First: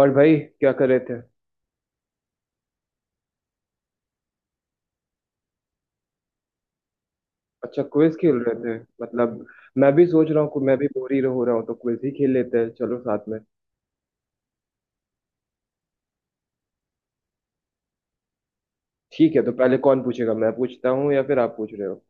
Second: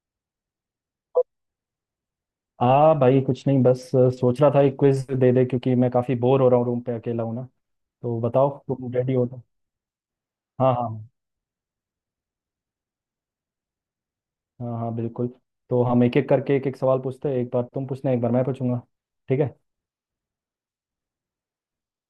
और भाई क्या कर रहे थे। हाँ भाई कुछ नहीं बस सोच रहा था एक क्विज दे दे क्योंकि मैं काफ़ी बोर हो रहा हूँ रूम पे अकेला हूँ ना। अच्छा क्विज तो खेल रहे बताओ थे तुम रेडी हो तो। मतलब। मैं भी सोच रहा हूँ कि हाँ मैं भी हाँ। बोर ही हो रहा हूँ तो क्विज ही खेल लेते हैं चलो साथ में। हाँ हाँ बिल्कुल। तो हम एक एक करके एक एक सवाल पूछते हैं, एक बार तुम पूछना एक बार मैं पूछूंगा। ठीक ठीक है तो है, पहले कौन पूछेगा, मैं पूछता हूँ या फिर आप पूछ रहे हो।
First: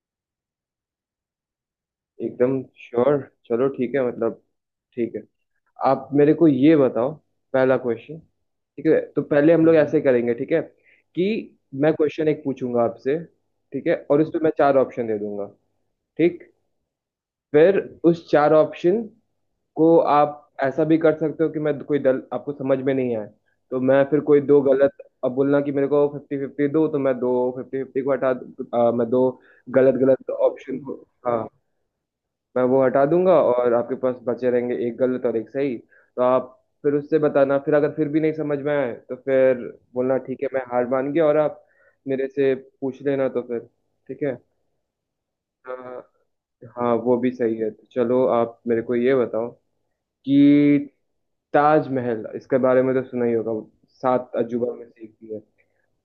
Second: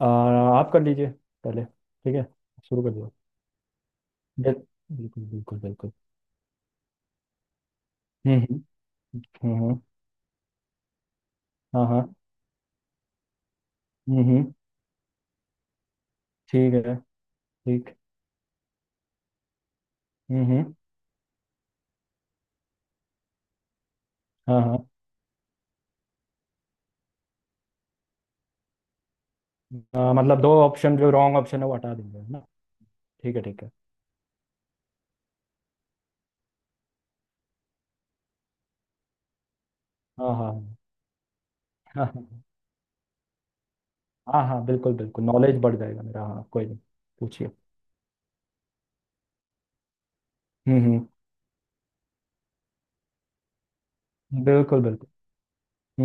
आप कर लीजिए। पहले ठीक है। एकदम शुरू कर दो। श्योर। चलो ठीक है मतलब। बिल- ठीक है, बिल्कुल बिल्कुल बिल्कुल। आप मेरे को ये बताओ पहला क्वेश्चन। हम्म। ठीक है तो पहले हम लोग हम्म। ऐसे करेंगे, ठीक है कि हाँ मैं हाँ। क्वेश्चन एक पूछूंगा आपसे। ठीक है और उस पे मैं हम्म। चार ऑप्शन दे दूंगा। ठीक। ठीक है फिर ठीक। उस चार ऑप्शन को आप हम्म। ऐसा भी कर सकते हो कि मैं कोई दल आपको समझ में नहीं आए तो मैं फिर कोई हाँ दो हाँ। गलत अब बोलना कि मेरे को फिफ्टी फिफ्टी दो, तो मैं दो फिफ्टी फिफ्टी को मैं दो गलत गलत मतलब दो ऑप्शन को। ऑप्शन जो रॉन्ग हाँ, ऑप्शन है वो हटा देंगे है ना। मैं वो हटा दूंगा ठीक है ठीक है। और आपके पास बचे रहेंगे एक गलत और एक सही, तो आप फिर उससे बताना। फिर अगर फिर भी नहीं समझ में आए तो फिर बोलना हाँ हाँ ठीक है मैं हाँ। हार मान गया और आप हाँ, मेरे हाँ। से पूछ लेना, तो फिर ठीक है। हाँ हाँ बिल्कुल बिल्कुल, नॉलेज बढ़ हाँ, जाएगा मेरा, हाँ कोई नहीं। हाँ, वो भी पूछिए। सही है। तो चलो आप मेरे को ये बताओ कि हम्म। ताजमहल, इसके बारे में तो सुना ही होगा, सात अजूबा बिल्कुल में से बिल्कुल। एक भी है।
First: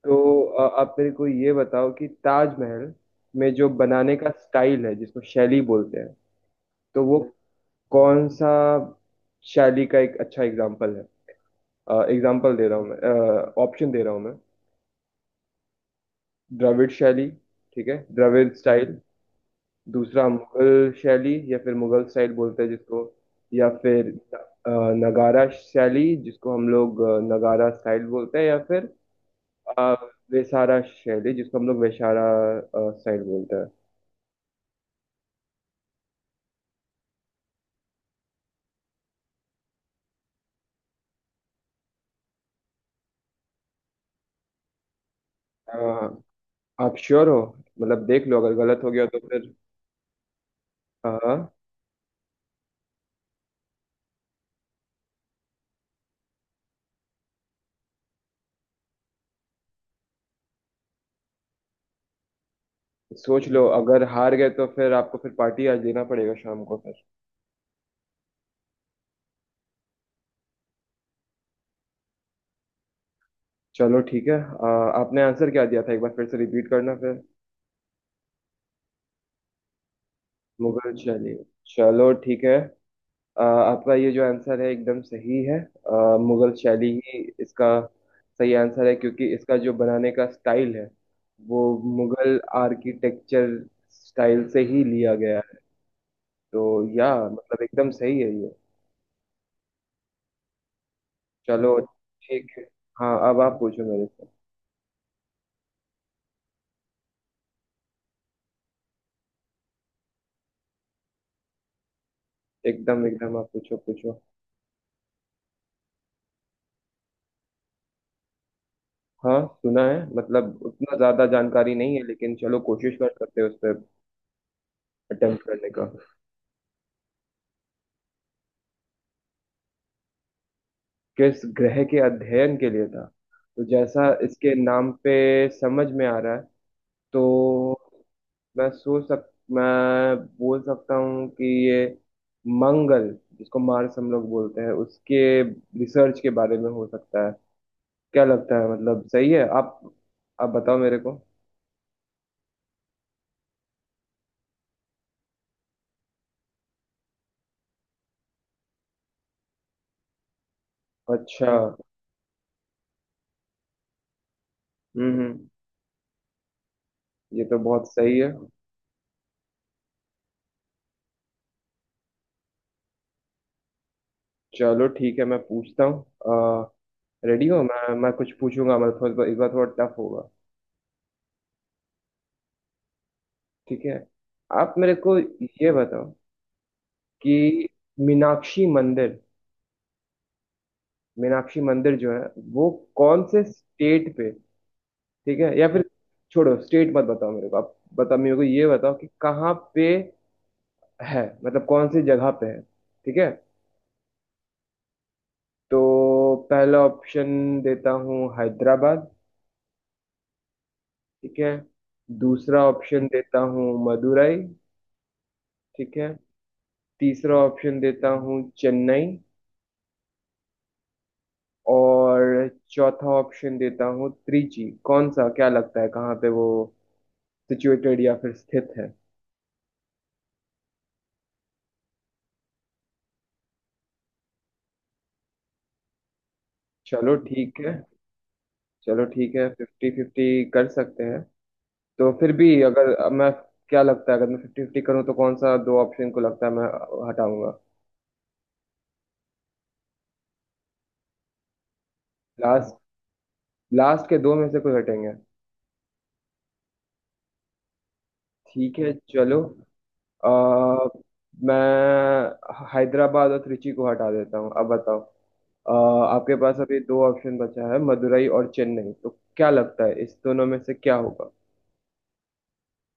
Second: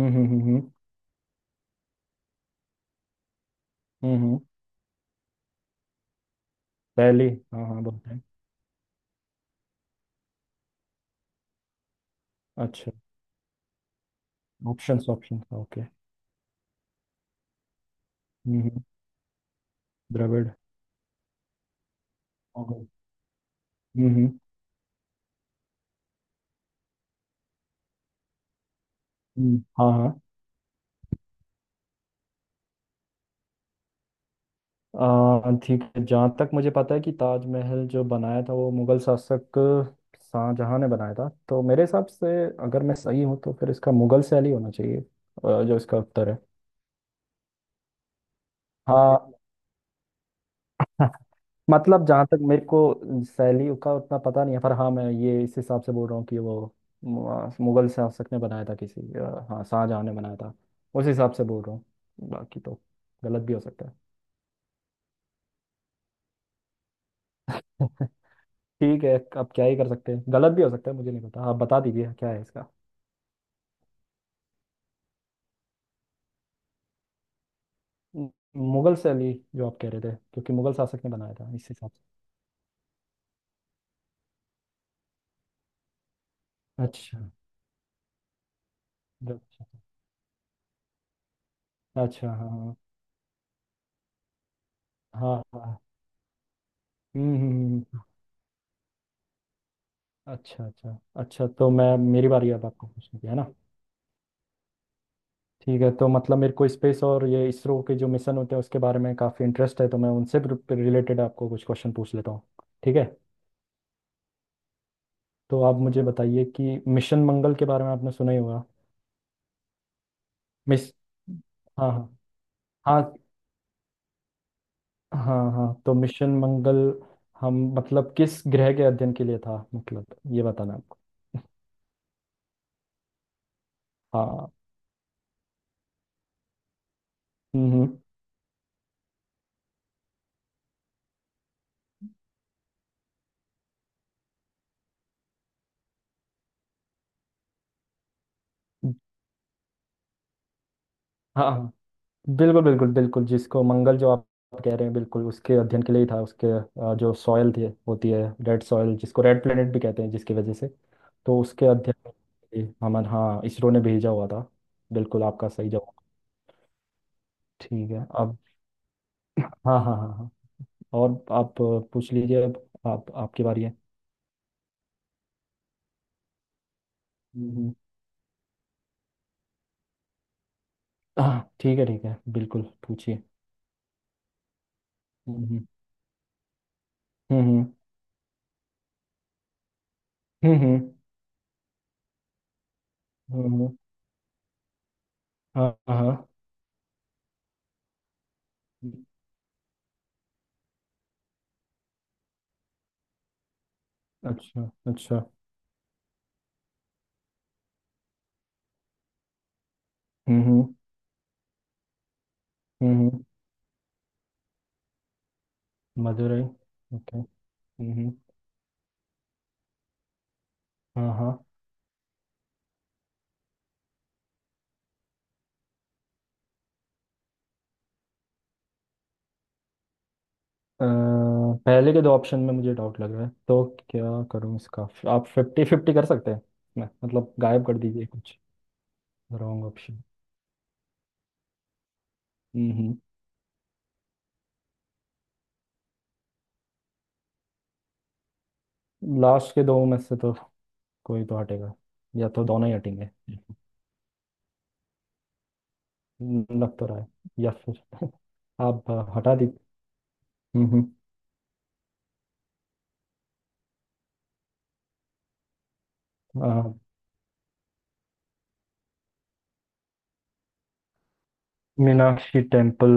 हम्म। आप मेरे को ये बताओ कि ताजमहल में जो बनाने का हम्म। स्टाइल है जिसको शैली बोलते हैं, तो वो पहली। हाँ हाँ बोलते हैं। कौन सा शैली का एक अच्छा एग्जाम्पल है। एग्जाम्पल दे रहा हूँ अच्छा। मैं, ऑप्शन दे रहा हूँ मैं। Options options, okay. द्रविड़ शैली, ठीक है द्रविड़ हम्म। स्टाइल। दूसरा द्रविड़। मुगल शैली या फिर मुगल स्टाइल बोलते हैं मुगल। जिसको, या फिर हम्म। अ, नगारा शैली जिसको हम लोग नगारा स्टाइल बोलते हैं, या फिर हाँ अ, हाँ। वेसारा शैली जिसको हम लोग वेशारा स्टाइल बोलते हैं। ठीक है, जहाँ तक मुझे पता है कि ताजमहल जो बनाया था वो मुगल शासक शाहजहां ने बनाया था, तो मेरे हिसाब से अगर मैं सही हूँ तो फिर इसका मुगल शैली होना चाहिए, अ, जो इसका उत्तर है। आप श्योर हो, मतलब देख लो अगर गलत हो गया हाँ तो फिर। हाँ। मतलब जहाँ तक मेरे को शैली का उतना पता नहीं है, पर हाँ, मैं ये इस हिसाब से बोल रहा हूँ कि वो मुगल शासक ने बनाया था किसी, हाँ शाहजहाँ ने बनाया था, उस हिसाब से बोल रहा हूँ। बाकी तो गलत सोच भी हो लो सकता अगर हार गए तो फिर आपको फिर पार्टी आज देना पड़ेगा शाम को फिर। है ठीक है, अब क्या ही कर सकते हैं, गलत भी हो सकता है, मुझे नहीं पता, आप बता दीजिए क्या है इसका। चलो ठीक है, आपने आंसर क्या दिया था एक बार फिर से रिपीट करना फिर। मु- मुगल शैली जो आप कह रहे थे, क्योंकि मुगल मुगल शासक ने शैली, बनाया था इस हिसाब से। चलो ठीक है। आपका ये जो आंसर है एकदम सही है। मुगल शैली अच्छा ही इसका सही आंसर है क्योंकि इसका अच्छा जो बनाने का स्टाइल है वो अच्छा। मुगल हाँ आर्किटेक्चर स्टाइल से ही लिया हाँ गया है। हाँ, हाँ। तो या हम्म हम्म, मतलब हम्म, एकदम हम्म। सही है ये। अच्छा अच्छा अच्छा, तो चलो मैं, मेरी ठीक बारी है। अब आपको हाँ, पूछने की है अब ना। आप पूछो मेरे से। ठीक है, तो मतलब मेरे को स्पेस और ये इसरो के जो मिशन होते हैं उसके बारे में काफ़ी इंटरेस्ट है, तो मैं उनसे रिलेटेड आपको कुछ क्वेश्चन पूछ लेता हूँ। ठीक है, एकदम एकदम आप पूछो पूछो। तो आप मुझे बताइए कि मिशन मंगल के बारे में आपने सुना ही होगा। हाँ सुना है, मतलब मिस उतना ज्यादा जानकारी हाँ नहीं है हाँ। लेकिन चलो कोशिश कर हाँ सकते हैं उस पर हाँ अटेम्प्ट हाँ। करने का। तो मिशन मंगल हम मतलब किस ग्रह के अध्ययन के लिए था, मतलब ये बताना आपको। किस ग्रह के अध्ययन के लिए था, तो जैसा हाँ। इसके नाम पे समझ में आ रहा है, हम्म तो हम्म। मैं सोच सक मैं बोल सकता हूँ कि ये मंगल, जिसको मार्स हम लोग बोलते हैं, उसके रिसर्च के बारे में हो सकता है। क्या लगता है, मतलब सही है आप बताओ मेरे को। हाँ हाँ। बिल्कुल बिल्कुल बिल्कुल, जिसको मंगल जो आप कह रहे हैं, बिल्कुल उसके अध्ययन के लिए ही था उसके, जो सॉयल थी, होती है, रेड सॉयल, जिसको रेड प्लेनेट भी कहते हैं, जिसकी वजह से तो अच्छा। उसके अध्ययन के लिए हमारे, हाँ, इसरो ने भेजा हुआ था। बिल्कुल हम्म। आपका सही जवाब। ये तो बहुत ठीक है सही है। अब। हाँ हाँ हाँ हाँ। और आप पूछ लीजिए अब। आप आपकी बारी है। चलो ठीक है मैं पूछता हूँ, रेडी हो, हम्म, मैं कुछ पूछूंगा मतलब थोड़ा इस बार थोड़ा टफ होगा। हाँ ठीक है बिल्कुल, पूछिए। ठीक है, आप मेरे को हम्म ये बताओ हम्म हम्म कि मीनाक्षी मंदिर, हम्म। मीनाक्षी मंदिर जो है वो कौन से हम्म। स्टेट पे, ठीक है, या हाँ फिर हाँ। छोड़ो स्टेट मत बताओ मेरे को, आप बताओ मेरे को, ये बताओ कि कहाँ पे है, मतलब कौन सी जगह पे है, ठीक है। अच्छा अच्छा। तो पहला ऑप्शन देता हूँ हैदराबाद, हम्म। ठीक है। दूसरा ऑप्शन हम्म। देता हूँ मदुरई, ठीक है। मदुरई। ओके। तीसरा ऑप्शन देता हम्म। हूँ चेन्नई, हाँ हाँ। और चौथा ऑप्शन देता हूँ त्रिची। कौन सा, क्या लगता है कहाँ पे वो सिचुएटेड या फिर स्थित है। अ, पहले के दो ऑप्शन में मुझे डाउट लग रहा है, तो क्या करूँ इसका। आप फिफ्टी फिफ्टी कर सकते हैं। मैं, चलो मतलब ठीक गायब है, कर दीजिए कुछ। चलो ठीक है रॉन्ग फिफ्टी ऑप्शन। फिफ्टी कर सकते हैं। तो फिर भी हम्म। अगर मैं, क्या लगता है अगर मैं फिफ्टी फिफ्टी करूँ तो कौन सा दो ऑप्शन को लगता है मैं हटाऊंगा। लास्ट के दो में से तो कोई तो हटेगा, या तो दोनों ही लास्ट, हटेंगे। लास्ट के दो में से कोई हटेंगे। लग तो रहा है, या फिर ठीक आप है हटा चलो, दी। अ, हम्म। मैं हैदराबाद और त्रिची को हटा देता हूँ। अब बताओ, आपके अ, पास अभी दो ऑप्शन बचा है मदुरई और चेन्नई, तो क्या लगता है इस दोनों में से क्या होगा। मीनाक्षी टेम्पल,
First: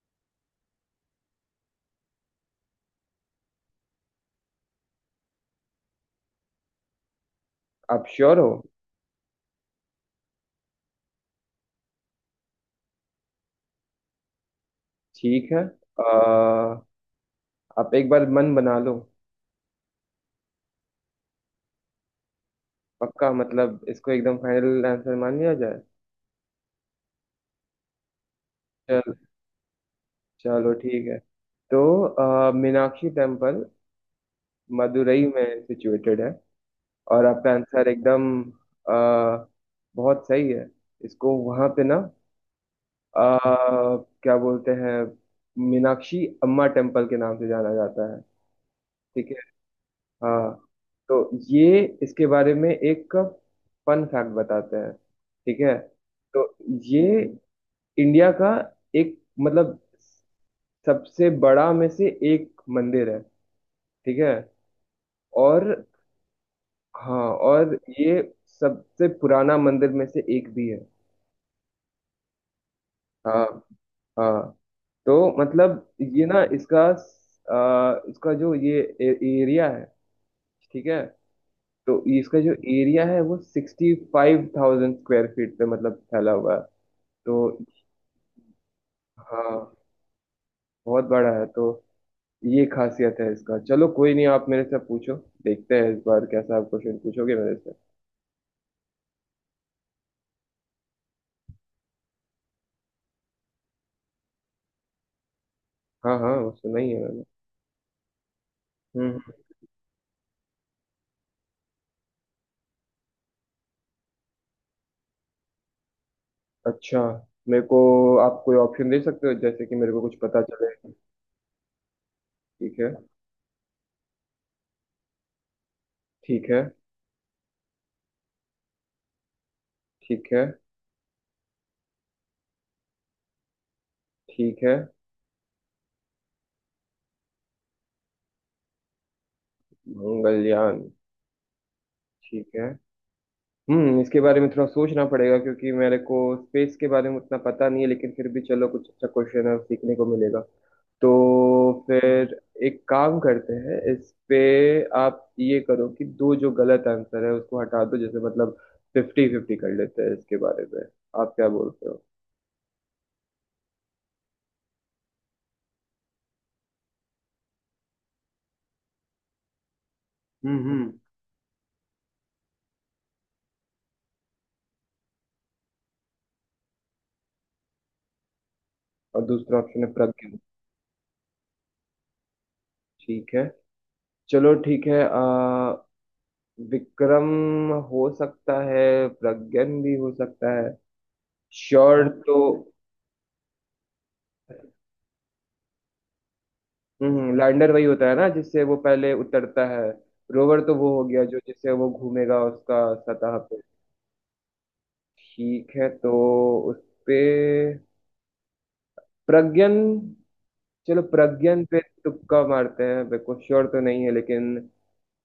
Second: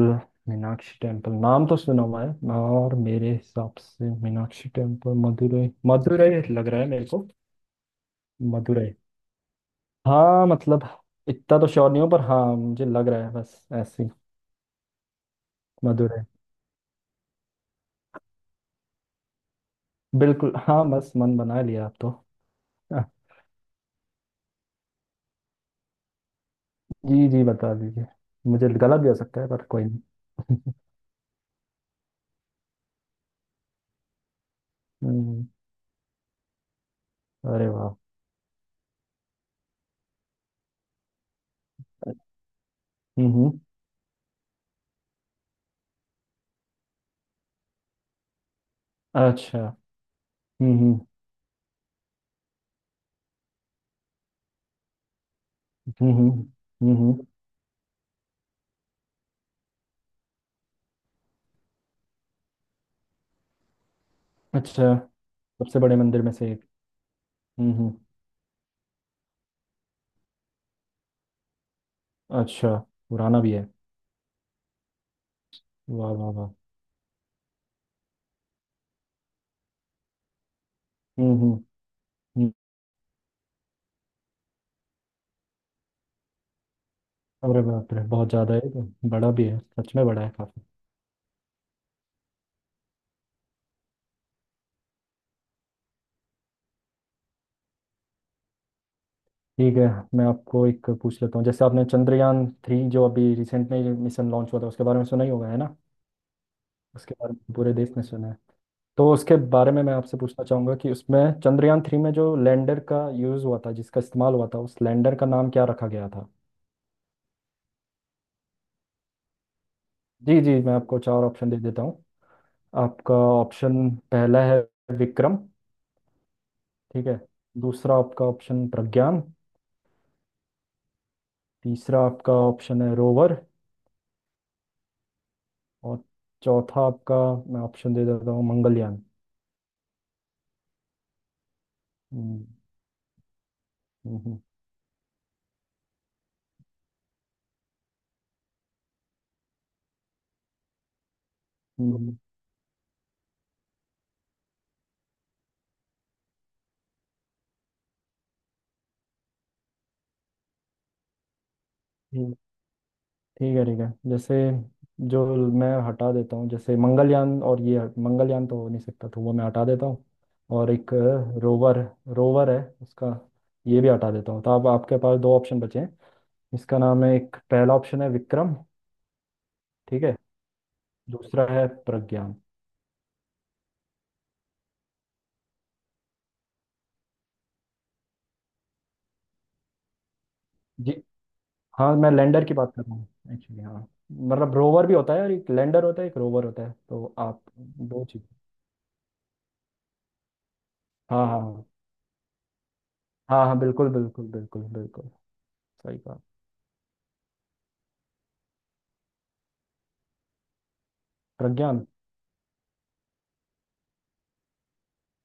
मीनाक्षी टेम्पल नाम तो सुना हुआ है, और मेरे हिसाब से मीनाक्षी टेम्पल मदुरई, मदुरई लग रहा है मेरे को। आप श्योर हो। मदुरई हाँ, मतलब इतना तो श्योर नहीं हूँ, पर हाँ, मुझे लग रहा है, बस ऐसे ही। ठीक है, अ, मदुरई। आप एक बार मन बना लो। बिल्कुल हाँ, बस मन बना लिया आप तो। हाँ। पक्का मतलब इसको एकदम फाइनल आंसर मान लिया जाए। जी जी बता दीजिए। मुझे गलत भी चल हो सकता है पर कोई नहीं। चलो ठीक है तो मीनाक्षी टेम्पल मदुरई हम्म। में सिचुएटेड है और आपका अरे आंसर वाह। एकदम अ, बहुत सही है। इसको वहां पे ना हम्म। आ, क्या बोलते हैं, मीनाक्षी अम्मा टेम्पल के नाम से जाना जाता है, ठीक है। अच्छा। हाँ। हम्म हम्म तो ये इसके बारे में एक फन फैक्ट बताते हैं, ठीक है। हम्म हम्म, तो ये हम्म। इंडिया का एक मतलब सबसे बड़ा में से एक मंदिर है, ठीक है। अच्छा। और सबसे बड़े मंदिर में से एक। हाँ और हम्म। ये सबसे पुराना मंदिर में से एक भी है। अच्छा। पुराना हाँ भी है। हाँ। तो मतलब वाह ये वाह ना वाह। इसका इसका जो ये एरिया है, ठीक है, हम्म हम्म तो इसका जो हम्म। एरिया है वो 65,000 स्क्वायर फीट पे मतलब फैला हुआ है। तो अरे बाप रे, बहुत ज़्यादा है ये तो, बड़ा भी है, हाँ सच में बड़ा है काफी। बहुत बड़ा है, तो ये खासियत है इसका। चलो कोई नहीं, आप मेरे से पूछो, देखते हैं इस बार कैसा आप क्वेश्चन पूछोगे मेरे से। ठीक है, मैं आपको एक पूछ लेता हूँ, जैसे आपने चंद्रयान थ्री जो अभी रिसेंट में मिशन लॉन्च हुआ था उसके बारे में सुना ही होगा है ना। हाँ हाँ वो सुना ही है उसके मैंने। बारे में पूरे देश ने सुना है। तो हम्म। उसके बारे में मैं आपसे पूछना चाहूँगा कि उसमें चंद्रयान थ्री में जो लैंडर का यूज़ हुआ था, जिसका इस्तेमाल हुआ था, उस लैंडर का नाम क्या रखा गया था। अच्छा, मेरे को आप कोई ऑप्शन दे सकते हो जैसे कि मेरे को कुछ जी पता जी चले। मैं आपको चार ऑप्शन दे देता हूँ। ठीक है। आपका ऑप्शन पहला है विक्रम। ठीक है। ठीक है। दूसरा आपका ऑप्शन प्रज्ञान। ठीक है। तीसरा आपका ऑप्शन है रोवर। ठीक है। और चौथा आपका, मैं ऑप्शन दे देता हूँ, मंगलयान। मंगलयान, ठीक है। हम्म, इसके बारे हम्म, में थोड़ा सोचना पड़ेगा क्योंकि मेरे को स्पेस के बारे में उतना पता नहीं है, लेकिन फिर भी चलो कुछ अच्छा क्वेश्चन है सीखने को मिलेगा। तो हम्म। फिर एक काम करते हैं इस पे, आप ये करो कि दो जो गलत आंसर है उसको हटा दो, जैसे मतलब फिफ्टी फिफ्टी कर लेते हैं इसके बारे में, आप क्या बोलते हो। ठीक। ठीक है ठीक है। जैसे जो मैं हटा देता हूँ, जैसे मंगलयान और ये मंगलयान तो हो नहीं सकता, तो वो मैं हटा देता हूँ। और हम्म। एक रोवर, रोवर है उसका, ये भी हटा देता हूँ। तो अब आपके पास दो ऑप्शन बचे हैं। इसका नाम है, एक पहला ऑप्शन है विक्रम। और दूसरा ऑप्शन है ठीक है। प्रज्ञा। दूसरा है प्रज्ञान। ठीक है। चलो ठीक है आ, विक्रम हो सकता है, प्रज्ञन भी हो सकता है। जी। हाँ श्योर मैं तो। लैंडर की बात कर रहा हूँ, एक्चुअली। हाँ, मतलब रोवर भी होता है, और एक लैंडर होता है, एक रोवर होता है, तो हम्म, आप लैंडर वही दो होता है चीज। ना जिससे वो पहले उतरता है, रोवर तो वो हो गया हाँ जो हाँ हाँ। जिससे वो घूमेगा उसका सतह हाँ हाँ पे। बिल्कुल बिल्कुल बिल्कुल बिल्कुल। ठीक है सही तो कहा। उस पे प्रज्ञन, चलो प्रज्ञन पे प्रज्ञान। तुक्का मारते हैं, मेरे को श्योर तो नहीं है लेकिन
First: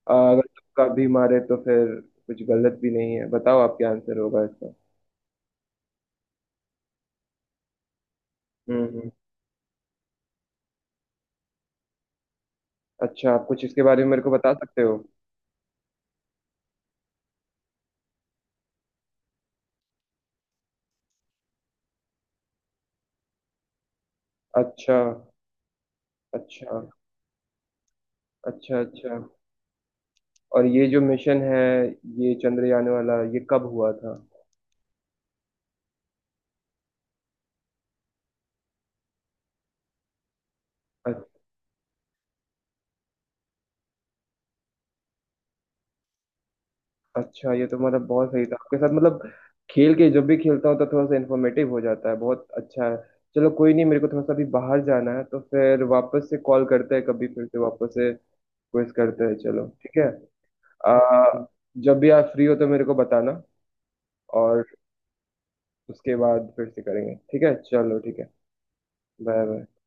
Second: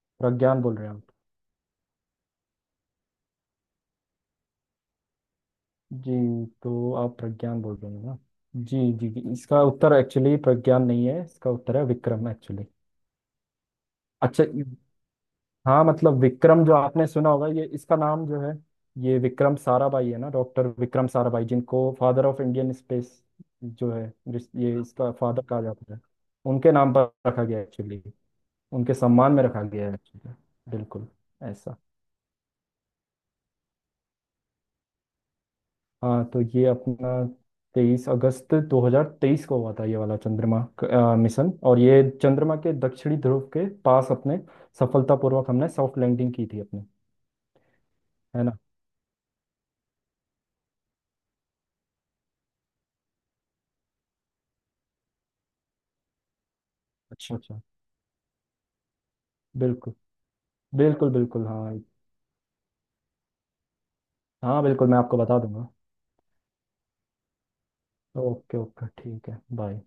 अगर प्रज्ञान बोल तुक्का रहे हैं आप। भी मारे तो फिर कुछ गलत भी नहीं है, बताओ आप क्या आंसर होगा इसका। जी तो आप प्रज्ञान बोल रहे हैं ना। हम्म जी जी हम्म। जी, इसका उत्तर एक्चुअली प्रज्ञान नहीं है, इसका उत्तर है विक्रम एक्चुअली। अच्छा, आप कुछ इसके बारे में मेरे को अच्छा। बता सकते हो। हाँ, मतलब विक्रम जो आपने सुना होगा, ये इसका नाम जो है, ये विक्रम साराभाई है ना, डॉक्टर विक्रम साराभाई, जिनको फादर ऑफ इंडियन स्पेस जो है, जिस ये अच्छा। इसका फादर कहा जाता है, उनके अच्छा नाम पर रखा गया एक्चुअली, अच्छा उनके अच्छा। सम्मान में रखा गया है actually। और ये जो बिल्कुल मिशन है, ऐसा। ये चंद्रयान वाला ये कब हुआ था। हाँ तो ये अपना तेईस अगस्त 2023 को हुआ था, ये वाला चंद्रमा अ- मिशन, और ये चंद्रमा के दक्षिणी ध्रुव के पास अपने सफलतापूर्वक हमने सॉफ्ट लैंडिंग की थी अपने। अच्छा ये तो मतलब बहुत है सही था ना। आपके साथ, मतलब खेल के जब भी खेलता हूँ तो थोड़ा सा इन्फॉर्मेटिव हो जाता है, बहुत अच्छा है। चलो कोई नहीं, मेरे को थोड़ा सा अभी बाहर जाना है, तो फिर वापस से कॉल करते हैं, कभी अच्छा फिर से अच्छा। वापस से क्विज करते हैं, चलो बिल्कुल ठीक है। बिल्कुल आ, बिल्कुल। हाँ, जब भी आप फ्री हो तो मेरे को बताना हाँ, और बिल्कुल, मैं आपको बता दूंगा। उसके बाद फिर से करेंगे, ठीक है चलो ठीक है। ओके ओके ठीक है, बाय बाय। बाय।